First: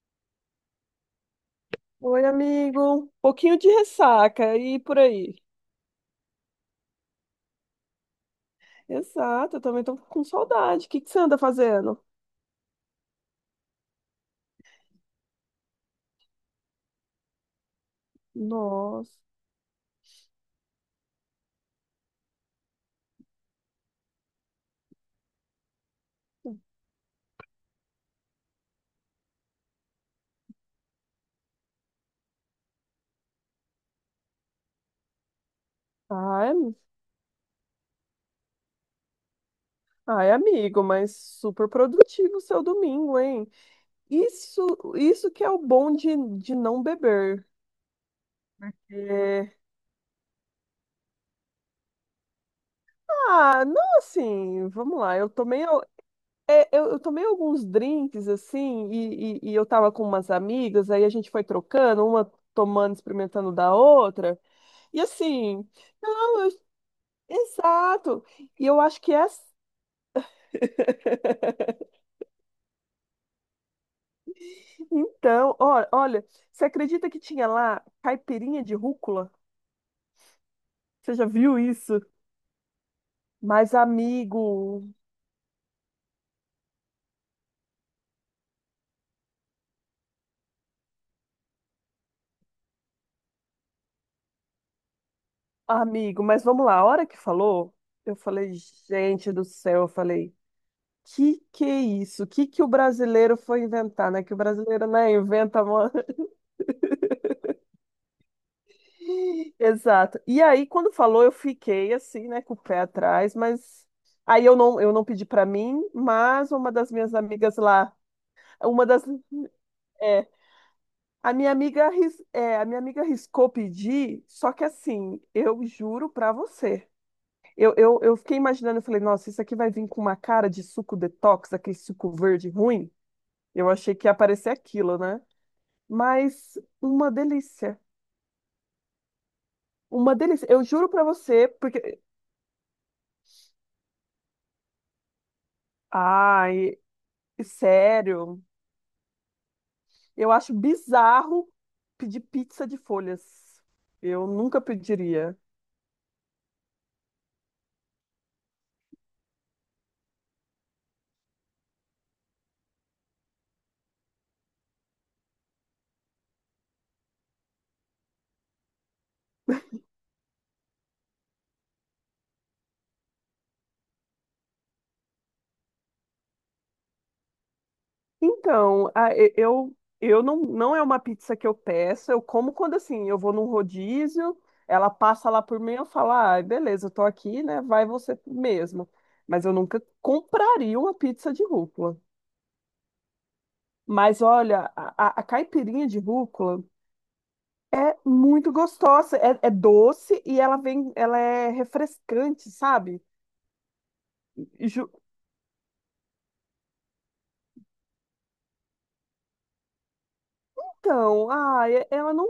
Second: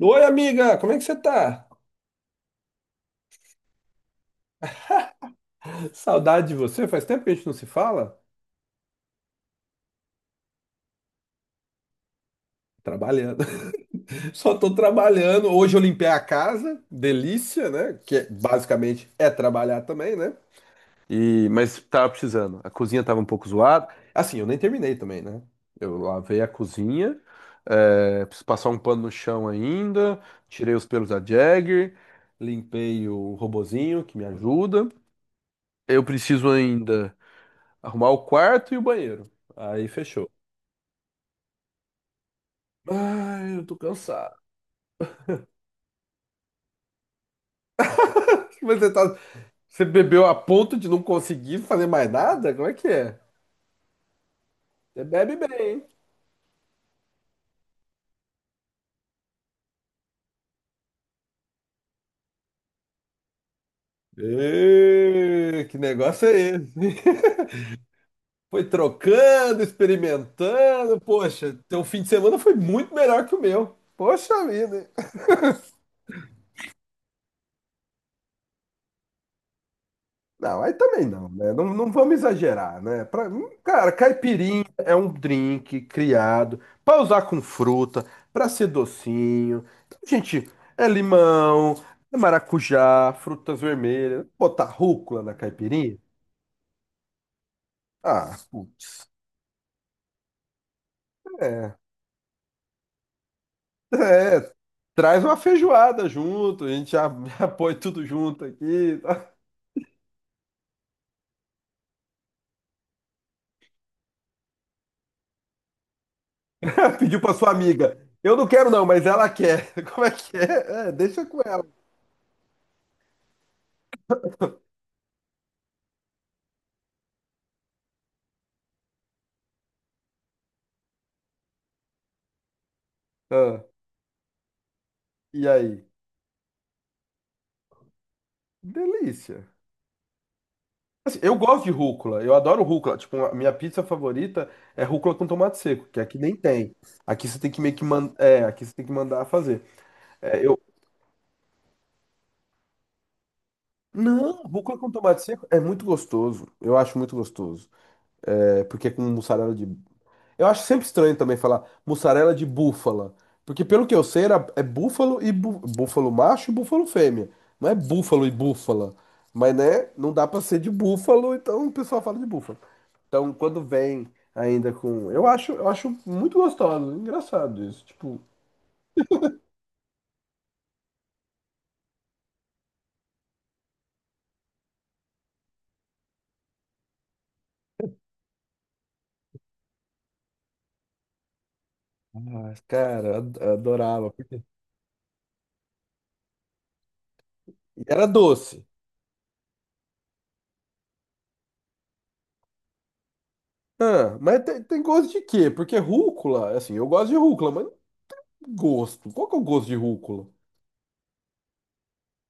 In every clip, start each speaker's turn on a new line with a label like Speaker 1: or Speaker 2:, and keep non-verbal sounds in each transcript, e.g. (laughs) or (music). Speaker 1: Oi, amiga, como é que você tá?
Speaker 2: Oi, amigo. Pouquinho de ressaca e por aí.
Speaker 1: Saudade de você, faz tempo que a gente não se fala.
Speaker 2: Exato, eu também tô com saudade. O que que você anda fazendo?
Speaker 1: Trabalhando. (laughs) Só tô trabalhando. Hoje eu limpei a casa, delícia, né? Basicamente
Speaker 2: Nossa.
Speaker 1: é trabalhar também, né? Mas tava precisando. A cozinha tava um pouco zoada. Assim, eu nem terminei também, né? Eu lavei a cozinha, preciso passar um pano no chão ainda, tirei os pelos da Jagger, limpei o robozinho que me ajuda. Eu preciso
Speaker 2: Ai, am-
Speaker 1: ainda arrumar o quarto e o banheiro. Aí fechou.
Speaker 2: Ai, amigo, mas super produtivo o seu domingo, hein?
Speaker 1: Ai, eu tô cansado.
Speaker 2: Isso, isso que é o bom de não beber.
Speaker 1: Mas você tá,
Speaker 2: É,
Speaker 1: você bebeu a ponto de não conseguir fazer mais nada? Como é que é?
Speaker 2: ah, não, assim, vamos
Speaker 1: Você
Speaker 2: lá.
Speaker 1: bebe bem, hein?
Speaker 2: É, eu tomei alguns drinks, assim, e eu tava com umas amigas, aí a gente foi trocando, uma tomando, experimentando da outra. E
Speaker 1: Ê,
Speaker 2: assim.
Speaker 1: que negócio é esse?
Speaker 2: Exato.
Speaker 1: (laughs) Foi
Speaker 2: E eu acho que é
Speaker 1: trocando, experimentando. Poxa, teu
Speaker 2: (laughs)
Speaker 1: fim de semana foi muito melhor que o meu. Poxa vida.
Speaker 2: Então, olha, você acredita que tinha lá caipirinha de rúcula?
Speaker 1: Não, aí também
Speaker 2: Você já
Speaker 1: não, né?
Speaker 2: viu
Speaker 1: Não
Speaker 2: isso?
Speaker 1: vamos exagerar, né?
Speaker 2: Mas
Speaker 1: Cara, caipirinha
Speaker 2: amigo,
Speaker 1: é um drink criado para usar com fruta, para ser docinho. Então, gente, é limão, é maracujá, frutas vermelhas. Botar rúcula na caipirinha?
Speaker 2: amigo, mas vamos lá, a hora que falou, eu
Speaker 1: Ah,
Speaker 2: falei,
Speaker 1: putz.
Speaker 2: gente do céu, eu falei, que
Speaker 1: É,
Speaker 2: é isso? Que o brasileiro foi inventar, né? Que o
Speaker 1: é.
Speaker 2: brasileiro, né,
Speaker 1: Traz uma
Speaker 2: inventa uma,
Speaker 1: feijoada junto, a gente já, (laughs) já põe tudo junto aqui.
Speaker 2: exato. E aí, quando falou, eu fiquei assim, né, com o pé atrás, mas aí eu não pedi para mim, mas uma das
Speaker 1: (laughs)
Speaker 2: minhas
Speaker 1: Pediu para sua
Speaker 2: amigas lá,
Speaker 1: amiga. Eu não quero não,
Speaker 2: uma das,
Speaker 1: mas ela quer. (laughs) Como é
Speaker 2: é,
Speaker 1: que é? É, deixa
Speaker 2: a
Speaker 1: com
Speaker 2: minha
Speaker 1: ela.
Speaker 2: amiga, a minha amiga riscou pedir, só que assim, eu juro para você, eu fiquei imaginando, eu falei, nossa, isso aqui vai vir com uma cara de suco detox, aquele suco verde ruim.
Speaker 1: Ah,
Speaker 2: Eu achei que ia aparecer aquilo, né?
Speaker 1: e aí?
Speaker 2: Mas uma delícia.
Speaker 1: Delícia.
Speaker 2: Uma delícia. Eu juro para
Speaker 1: Assim, eu
Speaker 2: você,
Speaker 1: gosto de
Speaker 2: porque
Speaker 1: rúcula, eu adoro rúcula. Tipo, a minha pizza favorita é rúcula com tomate seco, que aqui nem tem.
Speaker 2: ai,
Speaker 1: Aqui você tem que meio que mandar,
Speaker 2: sério,
Speaker 1: aqui você tem que mandar fazer.
Speaker 2: eu
Speaker 1: É,
Speaker 2: acho
Speaker 1: eu
Speaker 2: bizarro pedir pizza de folhas. Eu
Speaker 1: não,
Speaker 2: nunca
Speaker 1: rúcula com tomate
Speaker 2: pediria.
Speaker 1: seco é muito gostoso. Eu acho muito gostoso. É, porque é com mussarela de... Eu acho sempre estranho também falar mussarela de búfala. Porque pelo que eu sei, era, é búfalo e búfalo macho e búfalo fêmea. Não é búfalo e búfala. Mas, né, não dá pra ser de búfalo, então o pessoal fala de búfalo. Então, quando vem ainda com... Eu acho muito gostoso, engraçado isso. Tipo,
Speaker 2: Então, eu não é uma pizza que eu peço, eu como quando assim, eu vou num rodízio, ela passa lá por mim, eu falo: "Ah, beleza, eu tô aqui, né? Vai você mesmo". Mas eu nunca compraria uma pizza de rúcula.
Speaker 1: ah, cara, eu adorava.
Speaker 2: Mas olha, a caipirinha de rúcula
Speaker 1: E
Speaker 2: é
Speaker 1: era
Speaker 2: muito
Speaker 1: doce.
Speaker 2: gostosa, é doce e ela vem, ela é refrescante, sabe?
Speaker 1: Ah, mas tem gosto de quê? Porque rúcula, assim, eu gosto de rúcula, mas gosto. Qual que é o gosto de rúcula?
Speaker 2: Então, ah, ela não.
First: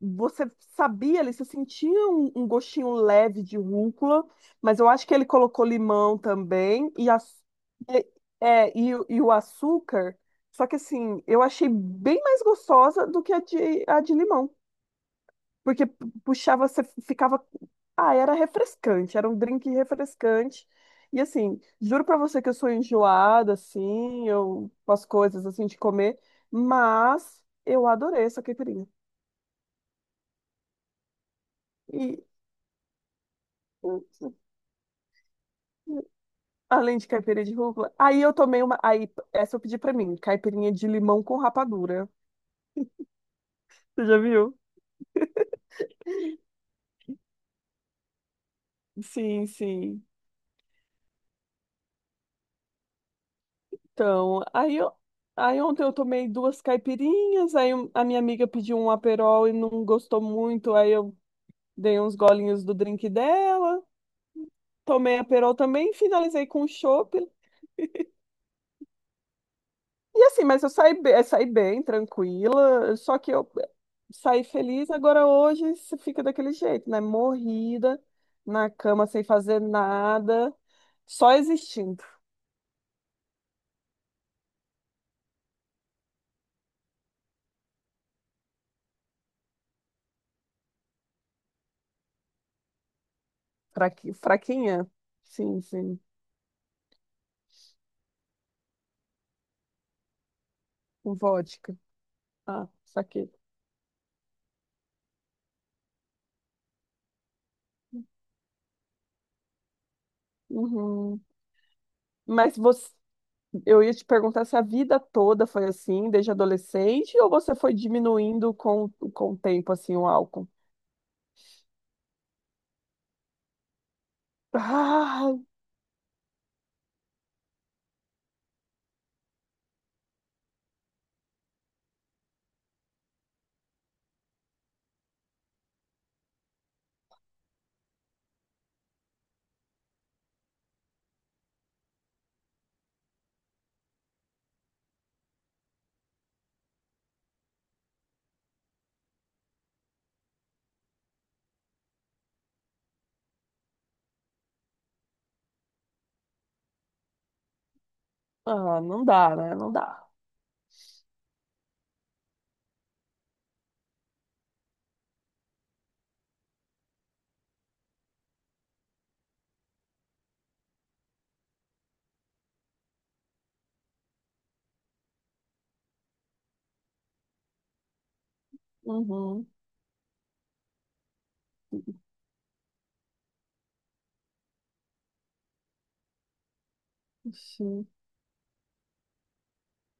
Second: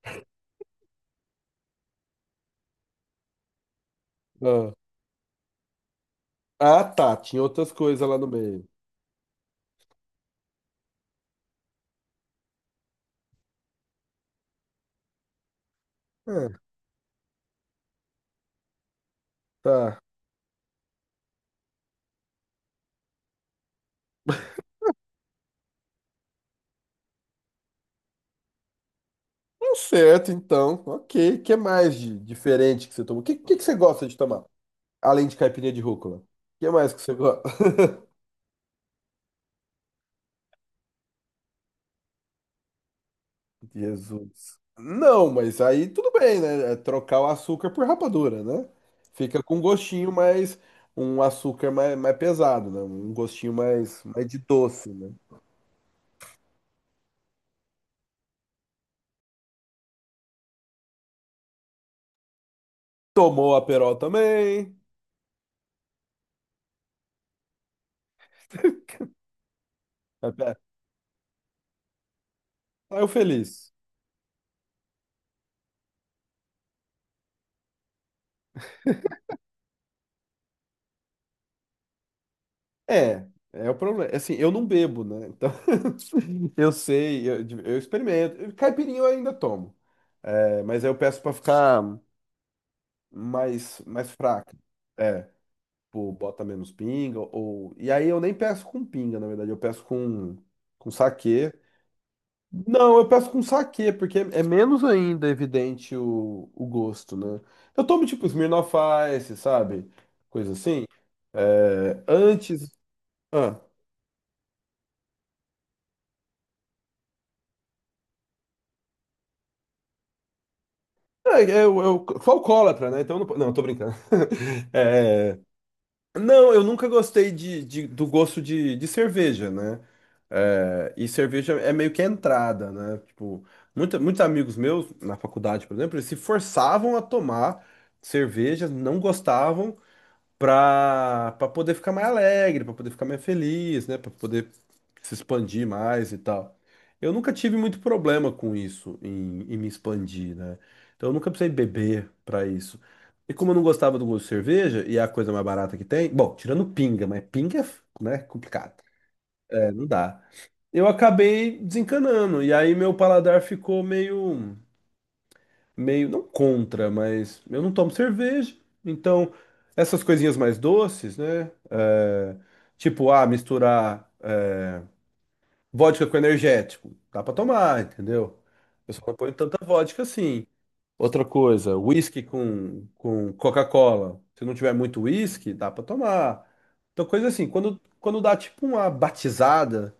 Speaker 2: Você sabia ali, você sentia um gostinho leve de rúcula, mas eu acho que ele colocou limão
Speaker 1: Ah,
Speaker 2: também e,
Speaker 1: tá.
Speaker 2: a,
Speaker 1: Tinha outras coisas
Speaker 2: e,
Speaker 1: lá no meio.
Speaker 2: é, e o açúcar. Só que assim, eu achei bem mais gostosa do que a de limão. Porque
Speaker 1: É,
Speaker 2: puxava, você ficava. Ah, era refrescante, era um drink
Speaker 1: tá.
Speaker 2: refrescante. E assim, juro pra você que eu sou enjoada, assim, eu com as coisas assim de comer, mas eu adorei essa caipirinha.
Speaker 1: Tá certo, então. Ok. O que mais de
Speaker 2: E
Speaker 1: diferente que você tomou? O que que você gosta de tomar? Além de caipirinha de rúcula. O que mais
Speaker 2: além
Speaker 1: que
Speaker 2: de
Speaker 1: você gosta?
Speaker 2: caipirinha de
Speaker 1: (laughs)
Speaker 2: rúcula, aí eu tomei uma. Aí, essa eu pedi pra mim, caipirinha de limão com rapadura. Você já
Speaker 1: Jesus.
Speaker 2: viu?
Speaker 1: Não, mas aí tudo bem, né? É trocar o açúcar por rapadura, né? Fica
Speaker 2: Sim,
Speaker 1: com um
Speaker 2: sim.
Speaker 1: gostinho mais. Um açúcar mais pesado, né? Um gostinho mais de
Speaker 2: Então,
Speaker 1: doce, né?
Speaker 2: aí ontem eu tomei duas caipirinhas, aí a minha amiga pediu um aperol e não gostou muito, aí eu dei uns golinhos do drink
Speaker 1: Tomou
Speaker 2: dela,
Speaker 1: Aperol também.
Speaker 2: tomei a Perol também, finalizei com o chopp.
Speaker 1: (laughs)
Speaker 2: E assim, mas eu saí, saí bem, tranquila,
Speaker 1: Aí eu
Speaker 2: só que eu
Speaker 1: feliz.
Speaker 2: saí feliz. Agora hoje você fica daquele jeito, né? Morrida, na cama, sem fazer nada, só existindo.
Speaker 1: É, é o problema. Assim, eu não bebo, né? Então, eu sei, eu experimento. Caipirinha eu ainda tomo, é, mas aí eu peço pra ficar mais fraca.
Speaker 2: Fraquinha?
Speaker 1: É,
Speaker 2: Sim, sim,
Speaker 1: pô, bota menos pinga, ou... E aí eu nem peço com pinga, na verdade, com
Speaker 2: com
Speaker 1: saquê.
Speaker 2: vodka. Ah,
Speaker 1: Não, eu peço
Speaker 2: saquei.
Speaker 1: com saquê, porque é menos ainda evidente o gosto, né? Eu tomo tipo Smirnoff Ice, sabe? Coisa assim.
Speaker 2: Uhum.
Speaker 1: É,
Speaker 2: Mas
Speaker 1: antes...
Speaker 2: você.
Speaker 1: Ah,
Speaker 2: Eu ia te perguntar se a vida toda foi assim, desde adolescente, ou você foi diminuindo com o tempo, assim, o álcool?
Speaker 1: é, eu sou alcoólatra, né? Então eu não... Não, tô brincando.
Speaker 2: Ah,
Speaker 1: (laughs) Não, eu nunca gostei de, do gosto de cerveja, né? É, e cerveja é meio que a entrada, né? Tipo, muitos amigos meus, na faculdade, por exemplo, eles se forçavam a tomar cerveja, não gostavam, para poder ficar mais alegre, para poder ficar mais feliz, né, para poder se expandir mais e tal. Eu nunca tive muito problema com isso, em, em me expandir, né? Então eu nunca precisei beber para isso. E como eu não gostava do gosto de cerveja, e é a coisa mais barata que tem, bom, tirando pinga, mas pinga é, f- né,
Speaker 2: ah,
Speaker 1: complicado.
Speaker 2: não dá, né?
Speaker 1: É,
Speaker 2: Não
Speaker 1: não
Speaker 2: dá.
Speaker 1: dá. Eu acabei desencanando, e aí meu paladar ficou meio meio, não contra, mas eu não tomo cerveja, então essas coisinhas mais doces, né? É, tipo, ah, misturar vodka com energético, dá pra tomar, entendeu? Eu só não ponho
Speaker 2: Uhum,
Speaker 1: tanta vodka assim. Outra coisa, whisky com Coca-Cola. Se não tiver muito whisky, dá pra tomar. Então, coisa assim, quando,
Speaker 2: sim.
Speaker 1: quando dá tipo uma batizada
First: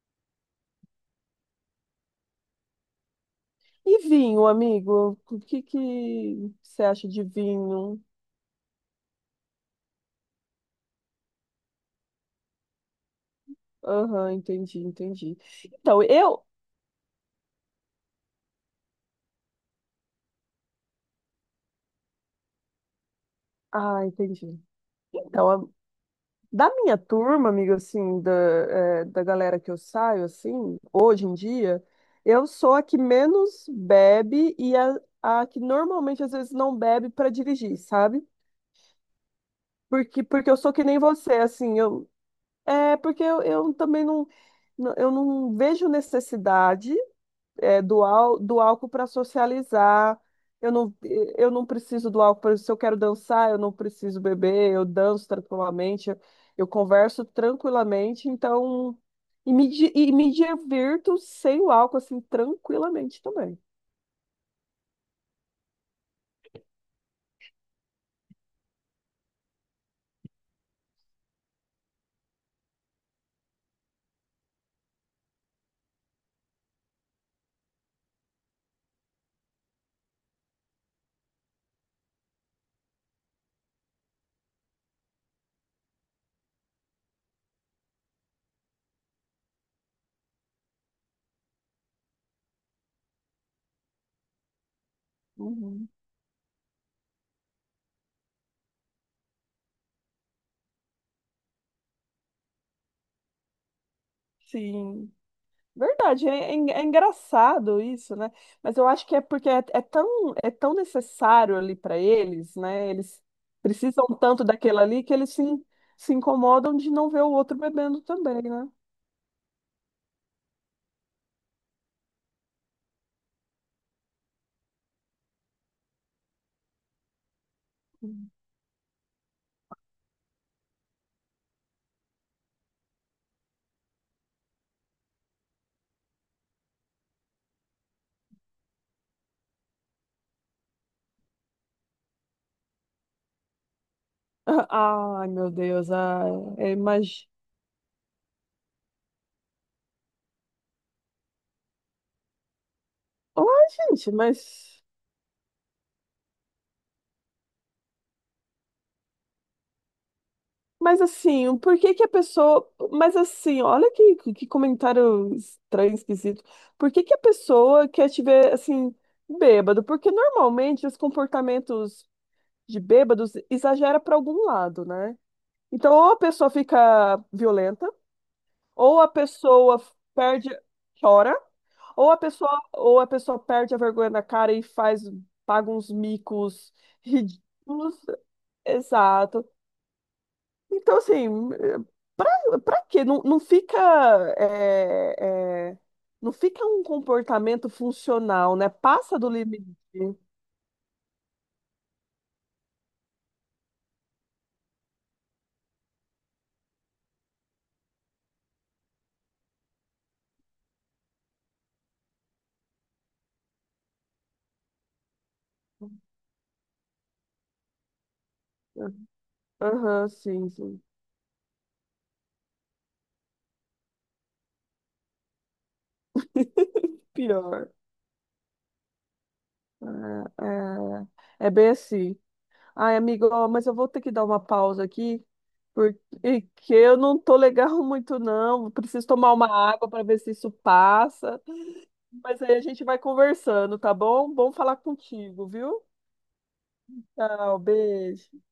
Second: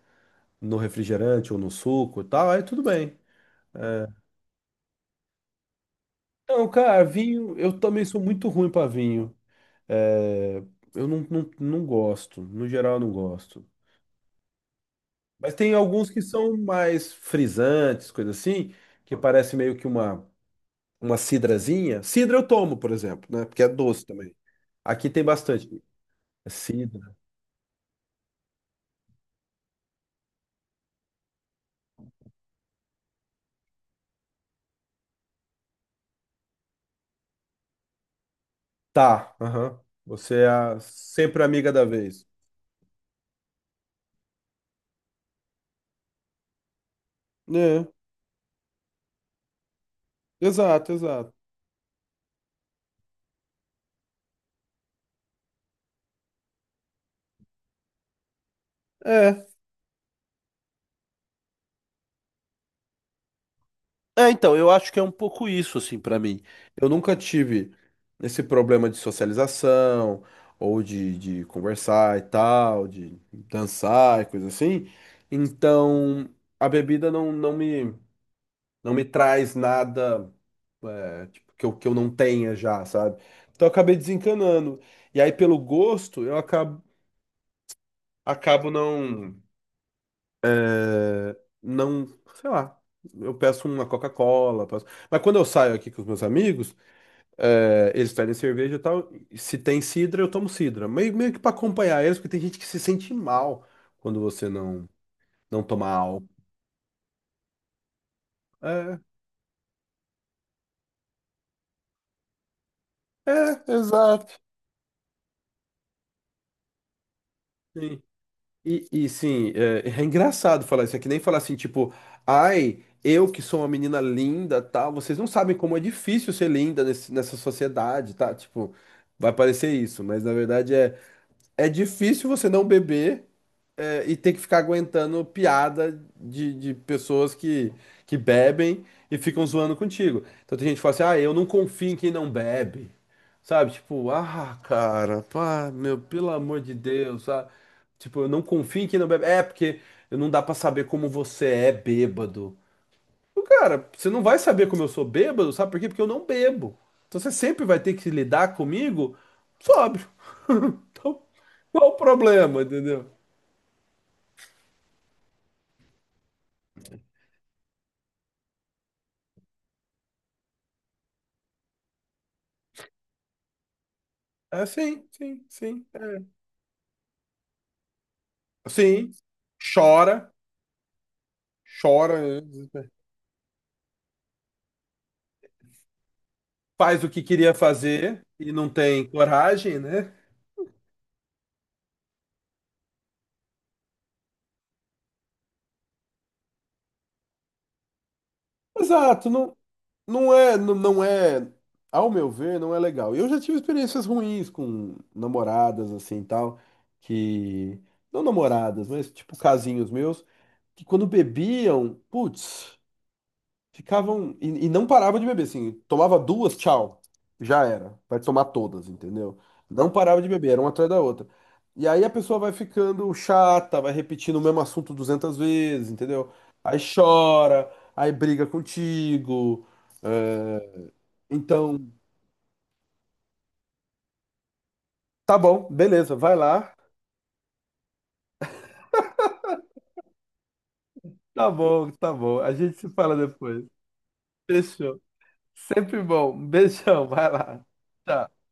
Speaker 1: no refrigerante ou no suco e tal, aí tudo bem.
Speaker 2: E vinho, amigo? O que que
Speaker 1: Então,
Speaker 2: você
Speaker 1: cara,
Speaker 2: acha de
Speaker 1: vinho, eu
Speaker 2: vinho?
Speaker 1: também sou muito ruim pra vinho. É, eu não, não, não gosto, no geral eu não gosto.
Speaker 2: Aham, entendi, entendi.
Speaker 1: Mas tem
Speaker 2: Então,
Speaker 1: alguns que
Speaker 2: eu...
Speaker 1: são mais frisantes, coisa assim, que parece meio que uma cidrazinha. Cidra eu tomo, por exemplo, né? Porque é
Speaker 2: Ah,
Speaker 1: doce também.
Speaker 2: entendi.
Speaker 1: Aqui tem
Speaker 2: Então,
Speaker 1: bastante. É
Speaker 2: da minha
Speaker 1: cidra.
Speaker 2: turma, amiga, assim, da galera que eu saio, assim, hoje em dia, eu sou a que menos bebe e a que normalmente às vezes não bebe para dirigir, sabe?
Speaker 1: Tá, aham.
Speaker 2: Porque,
Speaker 1: Você é
Speaker 2: porque eu sou que nem você,
Speaker 1: sempre a amiga
Speaker 2: assim,
Speaker 1: da
Speaker 2: eu,
Speaker 1: vez.
Speaker 2: é porque eu também não, eu não vejo necessidade é,
Speaker 1: É,
Speaker 2: do álcool para socializar. Eu
Speaker 1: exato,
Speaker 2: não,
Speaker 1: exato.
Speaker 2: eu não preciso do álcool. Por exemplo, se eu quero dançar, eu não preciso beber, eu danço tranquilamente, eu converso tranquilamente, então.
Speaker 1: É.
Speaker 2: E me divirto sem o álcool, assim, tranquilamente também.
Speaker 1: É, então, eu acho que é um pouco isso, assim, pra mim. Eu nunca tive esse problema de socialização, ou de conversar e tal, de dançar e coisa assim. Então, a bebida não, não me traz nada, é, tipo, que eu não tenha já, sabe? Então, eu acabei desencanando. E aí, pelo gosto, eu acabo, acabo não, é, não, sei lá. Eu peço uma Coca-Cola, mas quando eu saio aqui
Speaker 2: Uhum.
Speaker 1: com os meus amigos. É, eles pedem cerveja e tal. Se tem sidra, eu tomo sidra. Meio que pra acompanhar eles, porque tem gente que se sente mal quando você
Speaker 2: Sim.
Speaker 1: não toma
Speaker 2: Verdade,
Speaker 1: álcool.
Speaker 2: é, é engraçado isso, né? Mas eu
Speaker 1: É,
Speaker 2: acho que é porque é tão necessário ali para eles, né? Eles precisam
Speaker 1: exato.
Speaker 2: tanto daquilo ali que eles se incomodam de não ver o outro
Speaker 1: Sim.
Speaker 2: bebendo também, né?
Speaker 1: E sim, é engraçado falar isso. É que nem falar assim, tipo, ai, eu que sou uma menina linda, tal. Vocês não sabem como é difícil ser linda nessa sociedade, tá?
Speaker 2: (laughs)
Speaker 1: Tipo, vai parecer isso, mas na verdade é, é difícil você não beber. É, e ter que ficar aguentando piada de pessoas que bebem e ficam zoando contigo. Então tem gente que fala assim, ah, eu não confio em quem não bebe. Sabe? Tipo, ah, cara,
Speaker 2: Ai, meu
Speaker 1: pá,
Speaker 2: Deus,
Speaker 1: meu, pelo
Speaker 2: ai,
Speaker 1: amor de Deus,
Speaker 2: imagina.
Speaker 1: sabe? Tipo, eu não confio em quem não bebe. É, porque não dá pra saber como você é bêbado. Ô,
Speaker 2: Ai,
Speaker 1: cara, você
Speaker 2: gente,
Speaker 1: não vai saber como eu sou bêbado, sabe por quê? Porque eu não bebo. Então você sempre vai ter que lidar comigo sóbrio.
Speaker 2: mas
Speaker 1: Então,
Speaker 2: assim, por
Speaker 1: qual
Speaker 2: que
Speaker 1: o
Speaker 2: que a
Speaker 1: problema,
Speaker 2: pessoa.
Speaker 1: entendeu?
Speaker 2: Mas assim, olha que comentário estranho, esquisito. Por que que a pessoa quer te ver assim, bêbado? Porque normalmente os comportamentos de bêbados exagera para algum
Speaker 1: É,
Speaker 2: lado,
Speaker 1: sim,
Speaker 2: né?
Speaker 1: sim, sim.
Speaker 2: Então, ou a
Speaker 1: é.
Speaker 2: pessoa fica violenta, ou a
Speaker 1: Sim,
Speaker 2: pessoa
Speaker 1: chora,
Speaker 2: perde, chora,
Speaker 1: chora, né?
Speaker 2: ou a pessoa perde a vergonha na cara e faz, paga uns micos
Speaker 1: Faz o que queria
Speaker 2: ridículos.
Speaker 1: fazer e não tem
Speaker 2: Exato.
Speaker 1: coragem, né?
Speaker 2: Então, assim, pra, pra quê? Não, não fica, é, é, não fica um comportamento funcional, né? Passa
Speaker 1: Exato,
Speaker 2: do limite.
Speaker 1: não é, ao meu ver, não é legal. Eu já tive experiências ruins com namoradas, assim, tal, que, não namoradas, mas tipo casinhos meus, que quando bebiam, putz. Ficavam e não parava de beber, assim, tomava duas, tchau, já era, vai tomar todas, entendeu? Não
Speaker 2: Aham,
Speaker 1: parava de
Speaker 2: sim,
Speaker 1: beber, era uma
Speaker 2: sim.
Speaker 1: atrás da outra. E aí a pessoa vai ficando chata, vai repetindo o mesmo assunto 200 vezes, entendeu? Aí chora,
Speaker 2: Pior.
Speaker 1: aí briga contigo.
Speaker 2: Ah,
Speaker 1: É.
Speaker 2: ah. É bem
Speaker 1: Então,
Speaker 2: assim. Ai, amigo, ó, mas eu vou ter que dar uma pausa aqui,
Speaker 1: tá bom, beleza, vai
Speaker 2: porque
Speaker 1: lá.
Speaker 2: eu não tô legal (laughs) muito, não. Preciso tomar uma água para ver se isso passa.
Speaker 1: Tá bom,
Speaker 2: Mas
Speaker 1: a
Speaker 2: aí a
Speaker 1: gente
Speaker 2: gente
Speaker 1: se
Speaker 2: vai
Speaker 1: fala depois.
Speaker 2: conversando, tá bom? Bom falar
Speaker 1: Fechou.
Speaker 2: contigo, viu?
Speaker 1: Sempre bom. Um beijão, vai
Speaker 2: Tchau,
Speaker 1: lá.
Speaker 2: beijo.
Speaker 1: Tchau.